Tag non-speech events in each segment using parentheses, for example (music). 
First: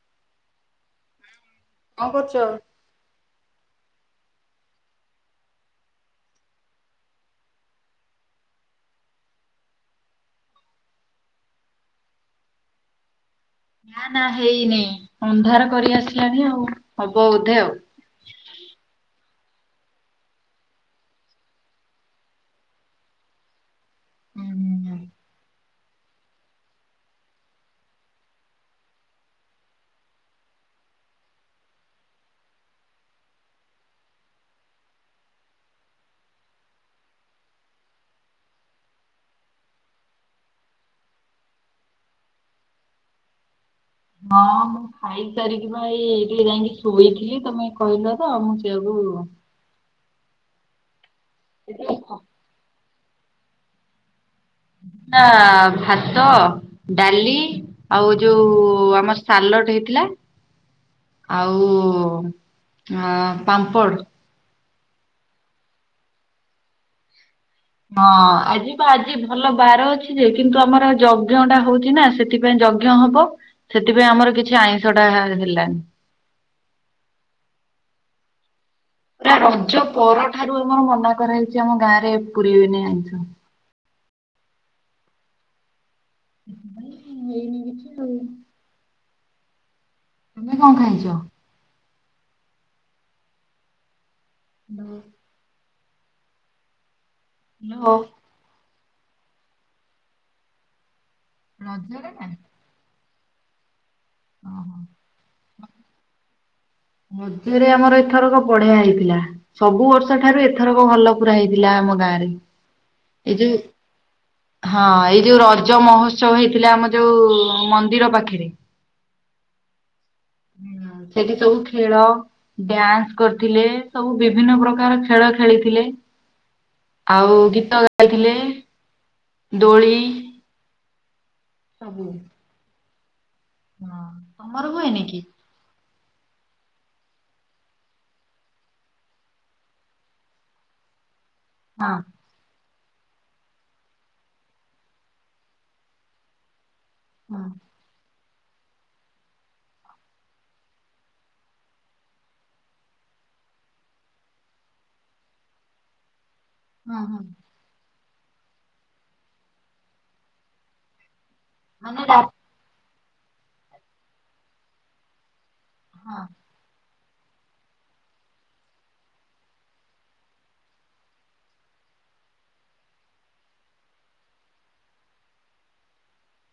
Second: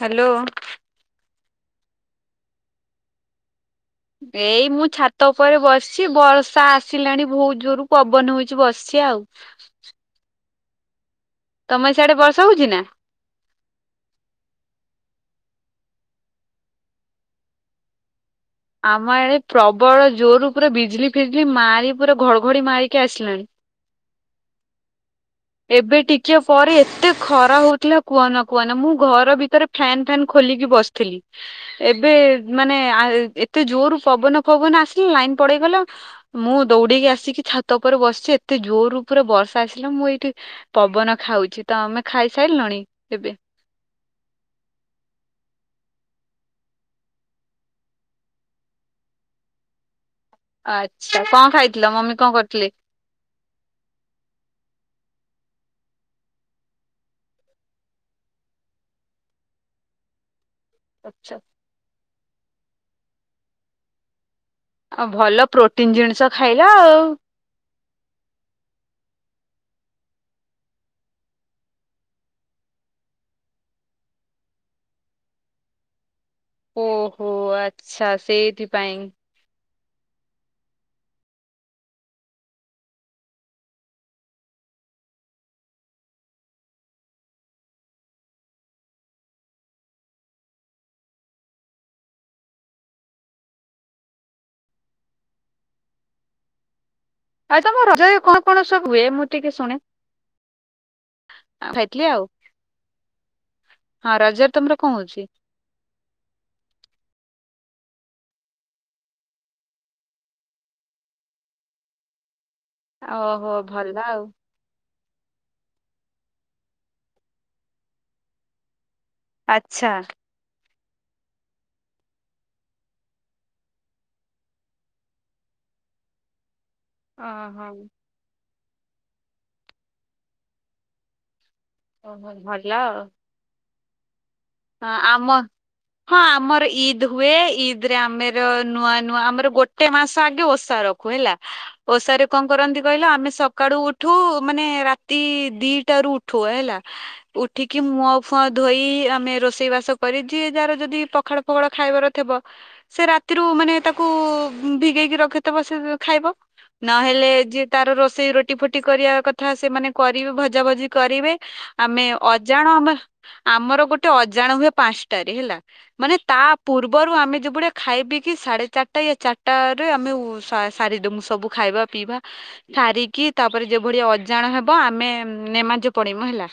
Hello କଁ କରୁଛ? ଏଇ ମୁଁ ଛାତ ଉପରେ ବସି ବର୍ଷା ଆସିଲାଣି ବହୁତ ଜୋରରୁ ପବନ ହଉଛି ବସି। ଆଉ ତମେ ସିଆଡେ ବର୍ଷା ହଉଛି ନା? ନା ନା ହେଇନି ଅନ୍ଧାର କରି ଆସିଲାଣି ଆଉ ହବ ବୋଧେ ଆଉ। ଆମ ଆଡେ ପ୍ରବଳ ଜୋର ପୁରା ବିଜିଲଲି ଫିଜିଲ ମାରି ପୁରା ଘଡଘଡି ମାରିକି ଆସିଲାଣି। ହୁଁ ହୁଁ ହ (inaudible) ଏବେ ଟିକେ ପରେ ଏତେ ଖରାପ ହଉଥିଲା କୁହନ କୁହନ ମୁଁ ଘର ଭିତରେ ଫାନ ଫାନ ଖୋଲି ବସିଥିଲି ଏବେ ମାନେ ଏତେ ଜୋରୁ ପବନ ଫବନ ଆସିଲା ଲାଇନ ପଡେଇଗଲା ମୁଁ ଦୌଡକି ଆସିକି ଛାତ ଉପରେ ବସିଛି ଏତେ ଯୋଉ ରୂପରେ ବର୍ଷା ଆସିଲା ମୁଁ ଏଇଠି ପବନ ଖାଉଛି ତ ଆମେ ଖାଇସାରିଲୁଣି ଏବେ। ହ (inaudible) ହଁ ମୁଁ ଖାଇ ସାରିକି ପା ଏଇ ଏଇଠି ଯାଇକି ଶୋଇଥିଲି ତମେ କହିଲ ତ ମୁଁ ସେଆକୁ ହଁ ଅଁ ଆଛା, କଣ ଖାଇଥିଲ? ମମି କଣ କରିଥିଲେ? (inaudible) ଭାତ, ଡାଲି ଆଉ ଯୋଉ ଆମ ସାଲଡ ହେଇଥିଲା। ଆଚ୍ଛା ଆଉ ଅ ପାମ୍ପଡ। ଆଉ ଭଲ ପ୍ରୋଟିନ ଜିନିଷ ଖାଇଲା ଆଉ ହଁ ଆଜି ତ ଆଜି ଭଲ ବାର ଅଛି ଯେ- କିନ୍ତୁ ଆମର ଯବ୍ଜଣ୍ଡା ହଉଛି ନା ସେଥିପାଇଁ ଯଜ୍ଞ ହବ, ସେଥିପାଇଁ ଆମର କିଛି ଆଇଁଷ ଟା ହେଲାନି ଓହୋ, ଆଛା ସେଇଠି ପୁରା ରଜ ପରଠାରୁ ଆମର ମନା କରାହେଇଛି ଆମ ଗାଁ ରେ ପୁରେଇବେନି ଆଇଁଷ ଆ (inaudible) (unintelligible) ତମେ କଣ ଖାଇଛ? (unintelligible) ଆ ତମ ହାଲୋ ରଜରେ କଣ କଣ ସବୁ ହୁଏ, ମୁଁ ଟିକେ ଶୁଣେ ଆଉ ରଜ ଖାଇଥିଲି ରେ ଆଉ। (unintelligible) ହଁ ରଜରେ ତମର କଣ ହଉଛି? ରେ ଆମର ଏଥରକ ବଢିଆ ହେଇଥିଲା, ସବୁ ବର୍ଷ ଠାରୁ ଏଥରକ ଭଲ ପୁରା ହେଇଥିଲା ଆମ ଗାଁ ରେ ଏ ଓହୋ ଯୋଉ, ଭଲ ଆଉ ହଁ ଏଇ ଯୋଉ ରଜ ମହୋତ୍ସବ ହେଇଥିଲା ଆମ ଯୋଉ ମନ୍ଦିର ପାଖରେ ଆଛା ସେଠି ସବୁ ଖେଳ ଡ୍ୟାନ୍ସ କରିଥିଲେ, ସବୁ ବିଭିନ୍ନ ପ୍ରକାର ଖେଳ ଖେଳିଥିଲେ। (inaudible) ଆଉ ଓହୋ ଗୀତ ଗାଇଥିଲେ, ଦୋଳି ସବୁ। ଓହୋ, ଭଲ ଆଉ ହଁ ତମର ହଁ ହୁଏନି କି? ଆମ ହଁ ଆମର ଇଦ ହୁଏ, ଇଦ ରେ ଆମର ନୂଆ ନୂଆ ଆମର ଗୋଟେ ମାସ ଆଗେ ଓଷା ରଖୁ ହେଲା, ହଁ ଓଷାରେ କଣ କରନ୍ତି? କହିଲ ଆମେ ସକାଳୁ ଉଠୁ, ମାନେ ରାତି ଦିଟ ରୁ ଉଠୁ ହେଲା। ହଁ ଉଠିକି ମୁହ ଫୁ ଧୋଇ ଆମେ ରୋଷେଇ ବାସ କରି ଯିଏ ଯାହାର ଯଦି ପଖାଳ ଫଖାଳ ଖାଇବାର ଥିବ ସେ ରାତିରୁ ମାନେ ତାକୁ ଭିଗେଇକି ରଖିଥବ ସେ ଖାଇବ। ହଁ ହଁ। ନହେଲେ ଯିଏ ତାର ରୋଷେଇ ରୋଟି ଫୁଟି କରିବା କଥା ସେମାନେ କରିବେ ଭଜା ଭଜି କରିବେ। ମାନେ ଆମେ ରା ହଁ ଅଜାଣ, ଆମ ଆମର ଗୋଟେ ଅଜାଣ ହୁଏ ପାଞ୍ଚଟାରେ ହେଲା ମାନେ ହଁ ତା ପୂର୍ବ ପୂର୍ବରୁ ଆମେ ଯେଭଳିଆ ଖାଇବ କିି ସାଢ଼େ ଚାରିଟା ୟା ଚାରିଟାରେ ଆମେ ଉ ଶା ସାରିଦମୁ ସବୁ ଖାଇବା ପିଇବା ସାରିକି ତାପରେ ଯେଭଳି ଅଜାଣ ହେବ ଆମେ ନେମାଜ ପଡମୁ ହେଲା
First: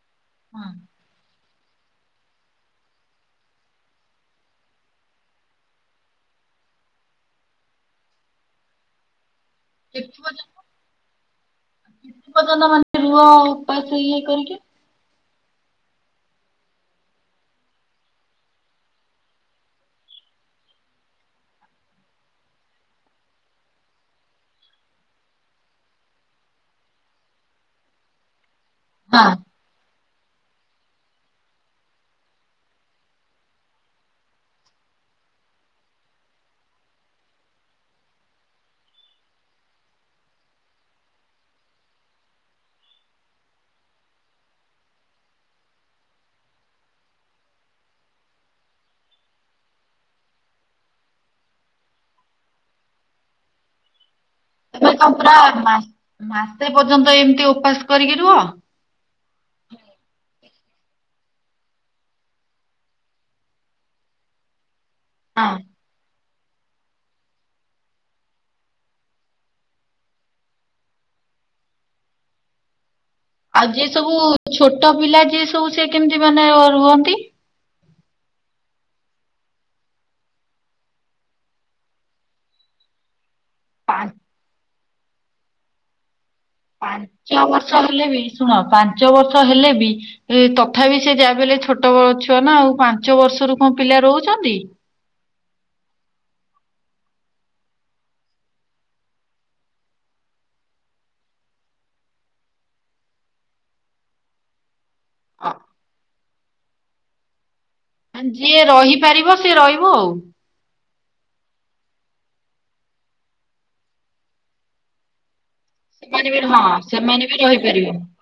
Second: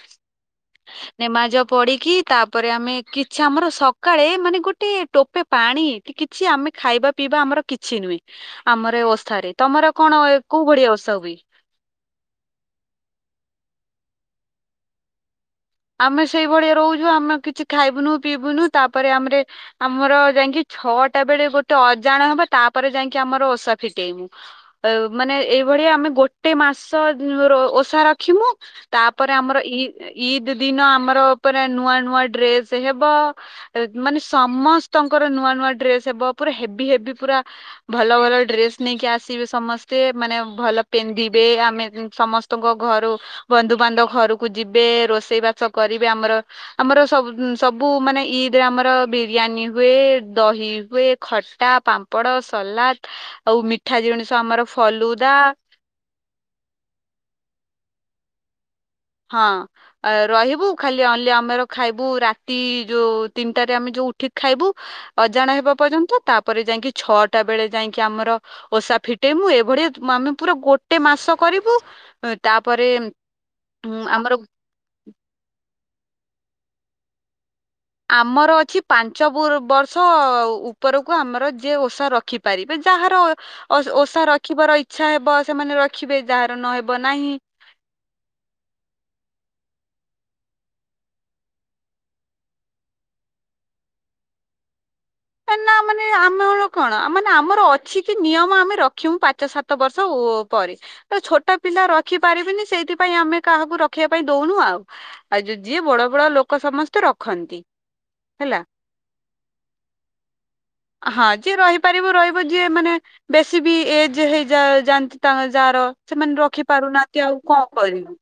ନେମାଜ ପଡିକି ତାପରେ ଆମେ କିଛି ଆମର ସକାଳେ ମାନେ ଗୋଟେ ଟୋପେ ପାଣି କିଛି ଆମେ ଖାଇବା ପିଇବା ଆମର କିଛି ନୁହେଁ ଆମର ଓଷାରେ ତମର କେତେ କଣ ପର୍ଯ୍ୟନ୍ତ କୋଉ ଭଳିଆ ଓଷା ହୁଏ? ପର୍ଯ୍ୟନ୍ତ ମାନେ ରୁହ ଉପାସ ଇଏ କରିକି ଆମେ ସେଇଭଳିଆ ରହୁଛୁ ଆମେ କିଛି ଖାଇବୁନୁ ପିଇବୁନୁ ତାପରେ ଆମେରେ ଆମର ଯାଇକି ଛଅଟା ବେଳେ ଗୋଟେ ଅଜାଣ ହବା ତାପରେ ଯାଇକି ଆମର ଓଷା ଫିଟେଇବୁ ଅ ମାନେ ଏଇଭଳି ଭଳିଆ ଆମେ ଗୋଟେ ମାସ ଓଷା ରଖିମୁ ହଁ ତାପରେ ଆମର ଇ ଇଦ ଦିନ ଆମର ଉପରେ ନୂଆ ନୂଆ ଡ୍ରେସ୍ ହେବ ମାନେ ସମସ୍ତଙ୍କର ନୂଆ ନୂଆ ନୂଆ ଡ୍ରେସ ହେବ ପୁରା ହେଭି ହେଭି ପୁରା ଭଲ ଭଲ ଡ୍ରେସ ନେଇକି ଆସିବେ ସମସ୍ତେ ମାନେ ଭଲ ପିନ୍ଧିବେ ଆମେ ସମସ୍ତଙ୍କ ଘରୁ ବନ୍ଧୁବାନ୍ଧବ ଘରକୁ ଯିବେ ରୋଷେ ସେଇ ବାସ କରିବେ ଆମର ଆମର ସବୁ ସବୁ ମାନେ ଇଦ ରେ ଆମର ବିରିୟାନୀ ହୁଏ ଦହି ହୁଏ ଖଟା ପାମ୍ପଡ ସଲାଦ ଆଉ ମିଠା ଜିଣୀଷ ଆମର ତମେ କଣ ଫଲୁଦା ପୁରା ମାସ ମାସେ ପର୍ଯ୍ୟନ୍ତ ଏମିତି ଉପାସ କରିକି ରୁହ ହଁ ରହିବୁ ଖାଲି ଅଲି ଆମର ଖାଇବୁ ରାତି ଯୋଉ ତିନିଟାରେ ଆମେ ଯୋଉ ଉଠିକି ଖାଇବୁ ହଁ ଅଜାଣ ହେବା ପର୍ଯ୍ୟନ୍ତ ତା ଯାଇକି ଛଅଟା ବେଳେ ଯାଇକି ଆମର ଓଷା ଫିଟେଇ ମୁୁ ଏଭଳିଆ ଆମେ ପୁରା ଗୋଟେ ମାସ କରିବୁ ଉ ତାପରେ ଆଉ ଯିଏ ଉଁ, ସବୁ ଆମର ଛୋଟ ପିଲା ଯିଏ ସବୁ ସେ କେମିତି ମାନେ ରୁହନ୍ତି ଆମର ଅଛି ପାଞ୍ଚବୋର ବର୍ଷ ଉପରକୁ ଆମର ଯିଏ ଓଷା ରଖିପାରିବେ ଯାହାର ଓ ପାଞ୍ଚ ଓଷା ରଖିବାର ଇଚ୍ଛା ହେବ ସେମାନେ ରଖିବେ ଯାହାର ନହେବ ନାହିଁ ପାଞ୍ଚ ବର୍ଷ ହେଲେ ବି ଶୁଣ ପାଞ୍ଚ ବର୍ଷ ହେଲେ ବି ତଥାପି ସେ ଯା ବଲେ ଛୋଟ ଛୁଆ ନା ଆଉ ପାଞ୍ଚ ବର୍ଷରୁ କଣ ପିଲା ରହୁଛନ୍ତି ନା ମାନେ ଆମେଳ କଣ ମାନେ ଆମର ଅଛି କି ନିୟମ ଆମେ ରଖମୁ ପାଞ୍ଚ ସାତ ବର୍ଷ ଓ ପୁଓ ପରେ ତ ଛୋଟ ପିଲା ରଖି ପାରିବିନି ସେଇଥିପାଇଁ ଆମେ କାହାକୁ ରଖିବା ପାଇଁ ଦଉନୁ ଆଉ ଆଉ ଯୋଉ ଯିଏ ବଡ ବଡ ଲୋକ ସମସ୍ତେ ରଖନ୍ତି। ମାନେ ହେଲା ଯିଏ ରହିପାରିବ ସିଏ ରହିବ ଆଉ ହଁ ଯିଏ ରହିପାରିବ ରହିବ ଯିଏ ମାନେ ବେଶୀ ବି ଏଜ ହେଇଯା ଯାନ୍ତି ତାଙ୍କ ଯାହାର ସେମାନେ ବି ରଖି ହଁ ପାରୁନାହାନ୍ତି ସେମାନେ ବି ଆଉ କଣ ରହିପାରିବେ କରିବୁ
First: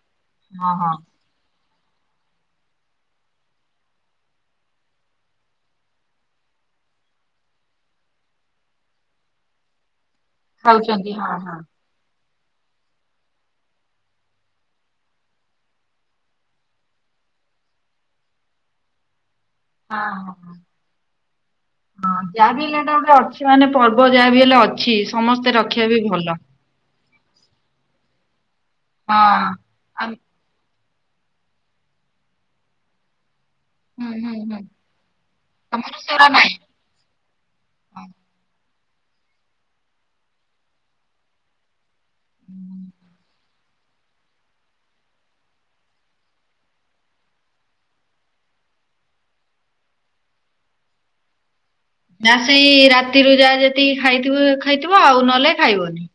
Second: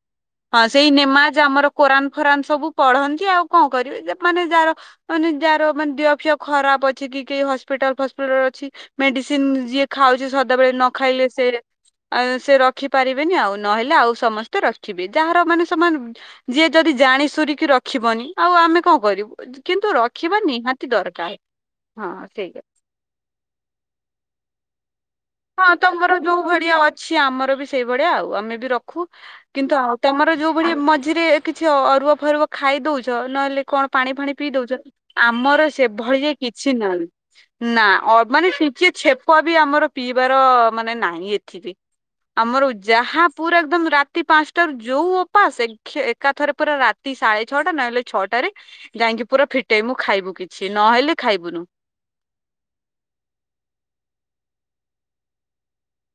ହଁ ସେଇ ନେମାଜ ଆମର କୋରାନ ଫୋରାନ ସବୁ ପଢନ୍ତି ଆଉ କଣ କରିବି ମାନେ ଯାହାର ମାନେ ଯାହାର ମାନେ ଦିଅ ଫିଅ ଖରାପ ଅଛି କି କେହି ହସ୍ପିଟାଲ ଫସ୍ପିଟାଲ ଅଛି ମେଡିସିନ ଯିଏ ଖାଉଛି ସଦାବେଳେ ନ ଖାଉଛନ୍ତି ଖାଇଲେ ହଁ ସେ ହଁ। ଆ ସେ ରଖି ପାରିବେନି ଆଉ ନହେଲେ ଆଉ ସମସ୍ତେ ରଖିବେ ଯାହାର ମାନେ ସେମାନ ଯିଏ ଯଦି ଯା ପାଣି ସୁରିକି ରଖିବନି ଆଉ ଆମେ କଣ କରିବୁ କିନ୍ତୁ ହଁ ହଁ ରଖିବା ହଁ ନିହାତି ଦରକାର ହଁ ଯାହା ବି ହେଲେ ହେ଼ଟା ଗୋଟେ ଅଛି ମାନେ ପର୍ବ ଯାହା ବି ହେଲେ ଅଛି ସମସ୍ତେ ହଁ ରଖିବା ବି ତମର ଭଲ। ଯୋଉ ଭଳିଆ ଅଛି ଆମର ବି ସେଇ ଭଳିଆ ଆଉ ଆମେ ବି ରଖୁ ହଁ କିନ୍ତୁ ଆ ଆଉ ତମର ଯୋଉ ଭଳି ମଝିରେ କିଛି ଅରୁଆ ଫରୁଆ ଖାଇ ଦଉଛ ନହେଲେ କଣ ହୁଁ ପାଣି ହୁଁ ଫାଣି ପିଇ ହୁଁ ଦଉଛନ୍ତି ଆମର ତମର ସେରା ସେଭଳିଆ କିଛି ନାହିଁ ନା ହଁ। ଅ ମାନେ ସି ସିଏ ଛେପ ବି ଆମର ପିଇବାର ମାନେ ନାହିଁ ଏଥି ବିି ଆମର ଯାହା ପୁରା ଏକଦମ ରାତି ପାଞ୍ଚଟ ର ଯୋଉ ଅପା ଆସେ ଏକା ଥରେ ପୁରା ରାତି ସାଢେ ଛଅଟା ନହେଲେ ଛଅଟାରେ ଗାଇକି ପୁରା ଫିଟେଇ ମୁଁ ଖାଇବୁ କିଛି ନହେଲେ ଖାଇବୁନୁ ଯା ସେଇ ରାତିରୁ ଯା ଯେତିକି ଖାଇଥିବ ଖାଇଥିବ ଆଉ ନହେଲେ ଖାଇବନି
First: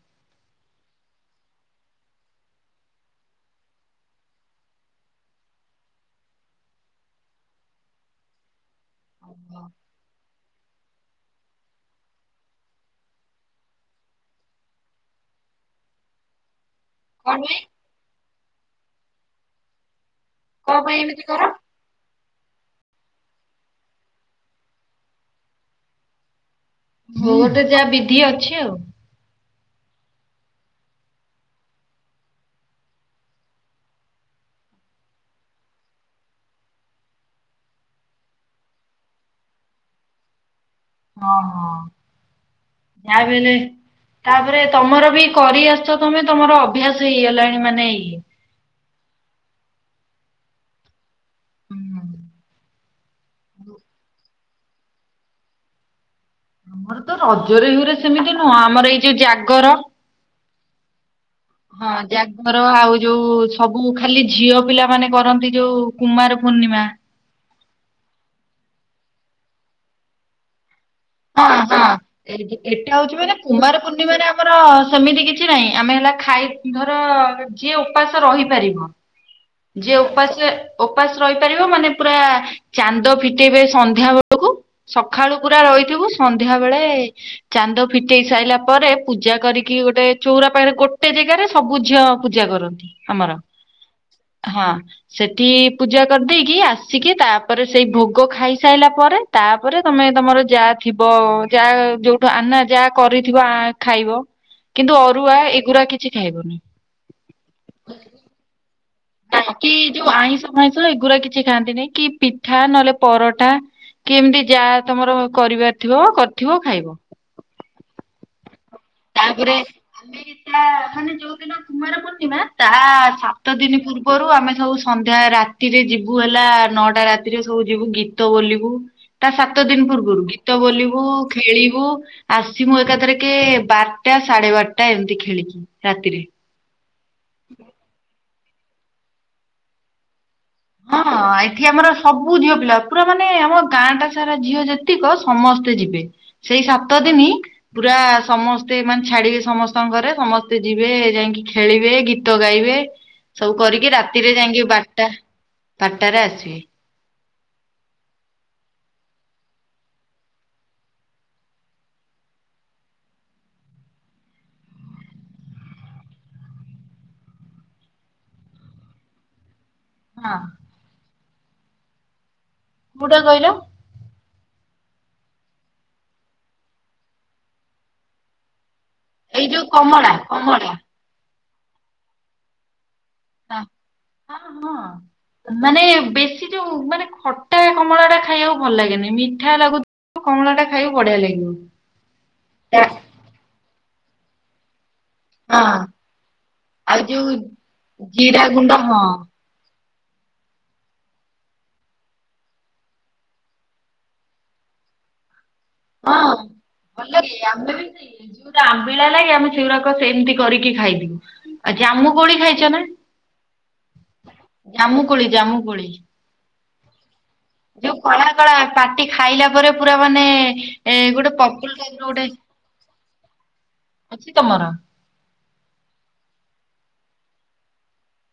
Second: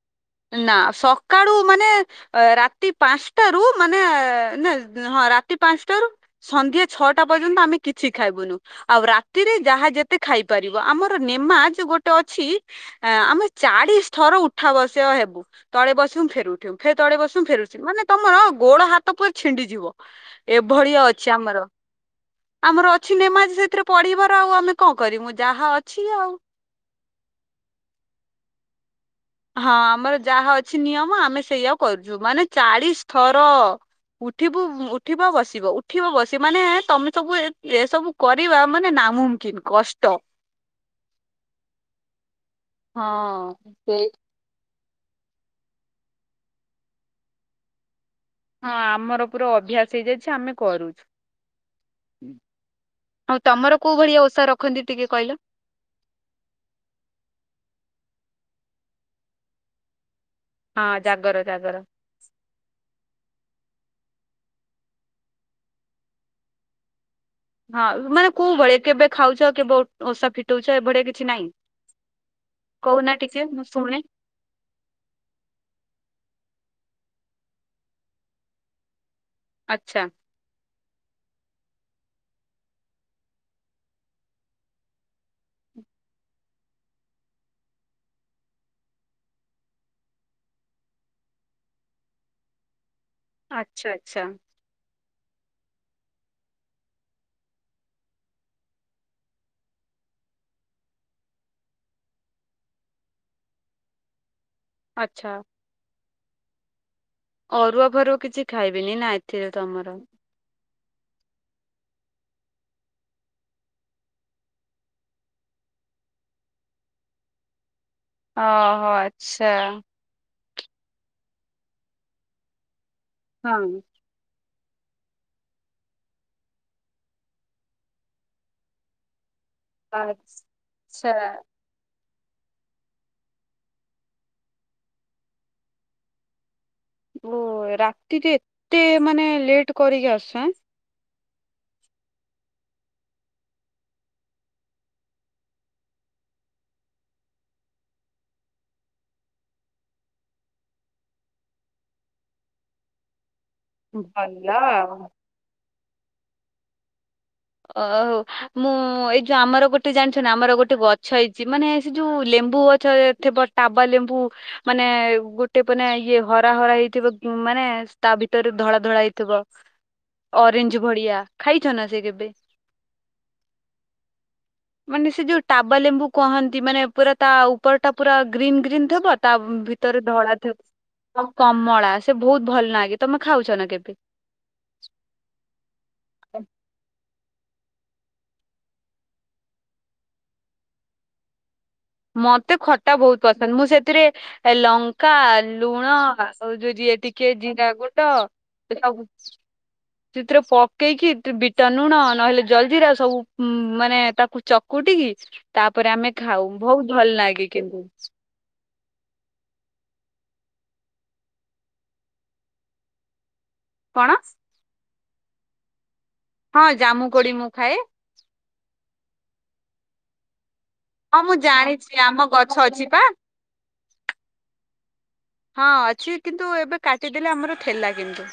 ନା ସକାଳୁ ମାନେ ରାତି ପାଞ୍ଚଟାରୁ ମାନେ ନା ହଁ ରାତି ପାଞ୍ଚଟାରୁ ସନ୍ଧ୍ୟା ଛଅଟା ପର୍ଯ୍ୟନ୍ତ ଆମେ କିଛି ଖାଇବୁନୁ ଆଉ ରାତିରେ ଯାହା ଯେତେ ଖାଇ ପାରିବ ଆମର ନେମାଜ ଗୋଟେ ଅଛି ଆମେ ଚାଳିଶ ଥର ଉଠା ବ ସେ ହେବୁ ତଳେ ବସିବୁ ଫେରୁଠିବୁ ଫେ ତଳେ କଣ ବସିବୁ ପାଇଁ ଉଠିମୁ ମାନେ ତମର ଗୋଡ ହାତ ପୁରା ଛିଣ୍ଡିଯିବ କଣ ପାଇଁ ଏଭଳିଆ ଏମିତି ଅଛି କର? ଆମର। ଆମର ଅଛି ନେମାଜ ସେଥିରେ ପଢିବାର। ଆଉ ଆମେ କଣ କରିବୁ ଯାହା ଅଛି ଆଉ। ଯୋଉଠି ଯା ବିଧି ଅଛି ଆଉ। ହଁ ଆମର ଯାହା ଅଛି ନିୟମ ଆମେ ସେଇଆ କରୁଚୁ ମାନେ ଚାଳିଶ ଥର। ଉଠିବୁ ଉଠିବ ବସିବ ଉଠିବ ବସିବ ମାନେ ତମେ ସବୁ ଏ ଏସବୁ କରିବା ମାନେ ନା ମୁମ୍କିନ୍ କଷ୍ଟ। ହଁ ହଁ ଯାଆ ବି ହେଲେ ହଁ ସେଇ ତା ପରେ ତମର ବି କରିଆସିଚ ତମେ ତମର ଅଭ୍ୟାସ ହେଇଗଲାଣି ମାନେ ଇଏ ହଁ ଆମର ପୁରା ଅଭ୍ୟାସ ହେଇଯାଇଛି ଆମେ କରୁଛୁ। ହୁଁ ଆଉ ତମର କୋଉ ଭଳିଆ ଓଷା ରଖନ୍ତି ଟିକେ କହିଲ। ଆମର ତ ରଜରେ ହେରି ସେମିତି ନୁହଁ ଆମର ଏଇ ଯୋଉ ଜାଗର ହଁ ଜାଗର ଜାଗର। ହଁ ଜାଗର ଆଉ ଯୋଉ ସବୁ ଖାଲି ଝିଅ ପିଲାମାନେ କରନ୍ତି ଯୋଉ କୁମାର ପୂର୍ଣ୍ଣିମା। ହଁ ମାନେ କୋଉ ଭଳିଆ କେବେ ଖାଉଚ କେବେ ଓ ଓଷା ଫିଟଉଚ? ହଁ ହଁ ଏଟା କହୁନା ହଉଚି ମାନେ ଟିକେ ମୁଁ କୁମାର ଶୁଣେ ପୂର୍ଣ୍ଣିମାରେ ଆମର ସେମିତି କିଛି ନାଇଁ। ଆମେ ହେଲା ଏ ଖାଇ ଧର ଯିଏ ଉପାସ ରହିପାରିବ ଯିଏ ଆଚ୍ଛା ଉପାସ ଉପାସ ରହିପାରିବ ମାନେ ପୁରା ଚାନ୍ଦ ଫିଟେଇବେ ସନ୍ଧ୍ୟା ବେଳକୁ ସକାଳୁ ପୁରା ରହି ଥିବୁ ସନ୍ଧ୍ୟା ବେଳେ ଚାନ୍ଦ ଫିଟେଇ ସାରିଲା ପରେ ପୂଜା କରିକି ଗୋଟେ ଚଉରା ପାଖରେ ଗୋ ଗୋଟେ ଜାଗାରେ ସବୁ ଝିଅ ପୂଜା କରନ୍ତି ଆମର ଆଚ୍ଛା ଆଚ୍ଛା ହଁ। ସେଠି ପୂଜା କରିଦେଇକି ଆସିକି ତା ପରେ ସେଇ ଭୋଗ ଖାଇସାରିଲା ପରେ ତା ପରେ ତମେ ନାଇଁ ତମର ଯାହା ଥିବ ଯାହା ଯୋଉଠୁ ଆନା ଯାହା କରିଥିବ ଖାଇବ। କିନ୍ତୁ ଆଚ୍ଛା। ଅରୁଆ ଏଗୁୁରା କିଛି ଖାଇବୁନି। ଅରୁଆ ଫରୁଆ କିଛି ଖାଇବ୍ ବାକିି ଯୋଉ ଆଇଁଷ ଫାଇଁଷ ଏଗୁୁରା କିଛି ଖାଆନ୍ତିନି କି ପିଠା ନହେଲେ ପରଟା କି ଏମିତି ଯାହା ତମର କରିବାର ଥିବ କରିଥିବ ଖାଇବ। ଓହୋ ଆଚ୍ଛା। ମା ତା ମାନେ ଯୋଉଦିନ କୁମାର ପୂର୍ଣ୍ଣିମା ତା ସାତ ହଁ ଦିନ ପୂର୍ବରୁ ଆମେ ସବୁ ସନ୍ଧ୍ୟା ରାତିରେ ଯିବୁ ହେଲା ନଅଟା ରାତିରେ ସବୁ ଯିବୁ ଗୀତ ବୋଲିବୁ। ତା ସାତ ଦିନ ପୂର୍ବରୁ ବାସ୍। ଗୀତ ବୋଲିବୁ ଆଚ୍ଛା ଖେଳିବୁ ଆସିବୁ ଏକାଥରେ କେ ବାରଟା ସାଢେ ବାରଟା ଏମିତି ଖେଳିକି ରାତିରେ। ଓ ରାତିରେ ଏତେ ମାନେ ଲେଟ କରିକି ଆସୁଚ ଏଁ? ହଁ ଏଠି ଆମର ସବୁ ଝିଅ ପିଲା ପୁରା ମାନେ ଆମ ଗାଁ ଟା ସାରା ଝିଅ ଯେତିକ ସମସ୍ତେ ଯିବେ। ସେଇ ସାତ ଦିନ ପୁରା ସମସ୍ତେ ମାନେ ଛାଡିବେ ସମସ୍ତଙ୍କ ଘରେ ସମସ୍ତେ ଯିବେ ଯାଇ ଯାଇଁକି ଖେଳିବେ ଗୀତ ଗାଇବେ ସବୁ କରିକି ରାତିରେ ଭଲ ଯାଇଁକି ବାରଟା ଆଉ। ବାର ଟାରେ ଆସିବେ। ଓହୋ ମୁଁ ଏଇ ଯୋଉ ଆମର ଗୋଟେ ଜାଣିଛ ନା ଆମର ଗୋଟେ ଗଛ ହେଇଚି। ମାନେ ସେ ଯୋଉ ଲେ ଲେମ୍ବୁ ଗଛ ଥିବ ଟାବା ଲେମ୍ବୁ ମାନେ ଗୋଟେ ପନେ ଇଏ ହରା ହରା ହେଇଥିବ। ଉଁ ମାନେ ତା ଭିତରେ ଧଳା ଧଳା ହେଇଥିବ ହଁ ଅରେଞ୍ଜ ଭଳିଆ ଖାଇଛ ନା ସେ କେବେ? କୋଉଟା କହିଲ? ମାନେ ସେ ଯୋଉ ଟାବା ଲେମ୍ବୁ କୁହନ୍ତି ମାନେ ପୁରା ତା ଉପର ଟା ପୁରା ଗ୍ରୀନ୍ ଗ୍ରୀନ୍ ଥିବ ତା ଏଇ ଯୋଉ ଭିତରେ କମଳା ଧଳା ଥି କମଳା ଆଉ କମଳା ସେ ବହୁତ ଭଲ ଲାଗେ। ତମେ ଖାଉଛ ନା କେବେ? ହଁ ହଁ ମାନେ ବେଶୀ ଯୋଉ ମାନେ ଖଟ ଟା କମଳା ଟା ଖାଇବାକୁ ଭଲ ଲାଗେନି। ମିଠା ଲାଗୁଥିବ କମଳା ଟା ଖାଇବାକୁ ବଢିଆ ଲାଗିବ। ମତେ ଖଟା ବହୁତ ପସନ୍ଦ ମୁଁ ସେଥିରେ ଲ ଙ୍କା, ହଁ। ଲୁଣ ଆଉ ଯୋଉ ଯିଏ ଆଉ ଟିକେ ଯୋଉ ଜିରା ଗୁଣ୍ଡ ଜିରା ଗୁଣ୍ଡ ସେ ହଁ ସବୁ ଯୋଉ ସେଥିରେ ପକେଇକି ଦ୍ ବିଟ ଲୁଣ ନହେଲେ ଜଲଜିିରା ସବୁ ଉଁ ମାନେ ତାକୁ ଚକ କୁଟିକି ତା ପରେ ଆମେ ହଁ ଖାଉ ବହୁତ ଭଲ ଲାଗେ କିନ୍ତୁ। ସେ ଆମ୍ବିଳା ଲାଗି ଆମେ ସେଉୁରାକ ସେମିତି କରିକି ଖାଇଦଉ। ଆଉ ଜାମୁ କୋଳି ଖାଇଚ ନା? କଣ? ଜାମୁକୋଳି ଜାମୁକୋଳି। ହଁ ଜାମୁ କୋଡି ମୁଁ ଖାଏ। ସ ପାଟି ଖାଇଲା ପରେ ପୁରା ମାନେ ଏ ହଁ ଗୋଟେ ମୁଁ ପପଲ ର ଜାଣିଛି ଆମ ଗୋଟେ ଗଛ ଅଛି ପା ଅଛି ତମର। ହଁ ଅଛି କିନ୍ତୁ ଏବେ କାଟିଦେଲେ ଆମର ଥିଲା କିନ୍ତୁ।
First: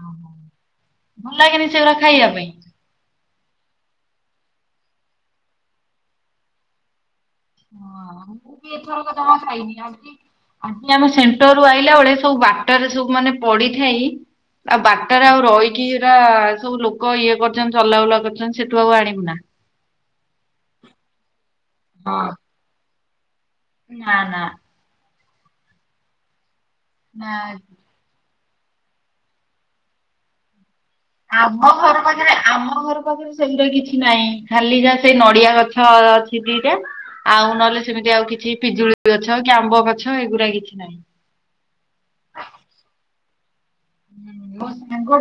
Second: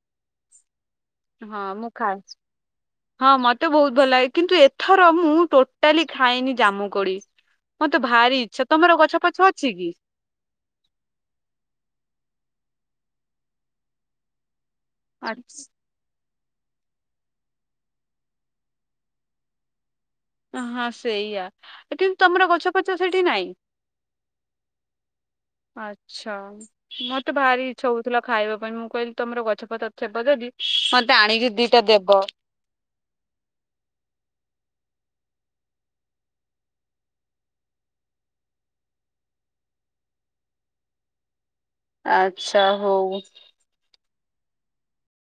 ଭଲ ହଁ ଲାଗେନି ମୁଁ ସେଗୁଡା ଖାଏ। ଖାଇବା ପାଇଁ। ହଁ ମତେ ବହୁତ ଭଲ ଲାଗେ କିନ୍ତୁ ଏଥର ମୁଁ ଟୋଟାଲି ଖାଇନି ଜାମୁ କୋଲି। ହଁ ମୁଁ ବି ଏଥରକ ଜମା ଅଛି ଖାଇନି କି? ଆ ଆମେ ସେଣ୍ଟର ରୁ ଆଇଲା ବଡେ ସବୁ ବାଟ ରେ ସବୁ ମାନେ ପଡିଥାଇ। ଆଉ ବାଟରେ ଆଉ ଆଚ୍ଛା। ରହିଇରା। ସବୁ ଲୋକ ଇଏ କରୁଛନ୍ତି ଚଲାଉୁଲା କରିୁଛନ୍ତି ସେଠୁ ଆଉ ଆଣିବୁ ନା। ହଁ ସେଇଆା କିନ୍ତୁ ତମର ଗଛପଛ ସେଠି ନାଇଁ। ନାଁ ନାଁ। ଆଚ୍ଛା ନା ମତେ ଭାରି ହଉଥିଲା। ଖାଇବା ପାଇଁ ମୁଁ କହିଲି ତମର ଗଛପତ୍ର ଥିବ ଯଦି। ମତେ ଆଣିକି ଆମ ଦିଟା ଘର ଦେବ। ପାଖରେ ଆମ ଘର ପାଖରେ ସେମିତି କିଛି ନାହିଁ ଖାଲି ଯାହା। ସେଇ ନଡ଼ିଆ ଗଛ ଅଛି ଦିଟା। ଆଉ ନହେଲେ ସେମିତି ଆଉ କିଛି ପିଜୁଳି ଗଛ କି ଆମ୍ବ ଗଛ ଏଗୁଡ଼ା କିଛି ନାହିଁ। ଆଚ୍ଛା ହଉ। ମୋ ସଙ୍ଗ।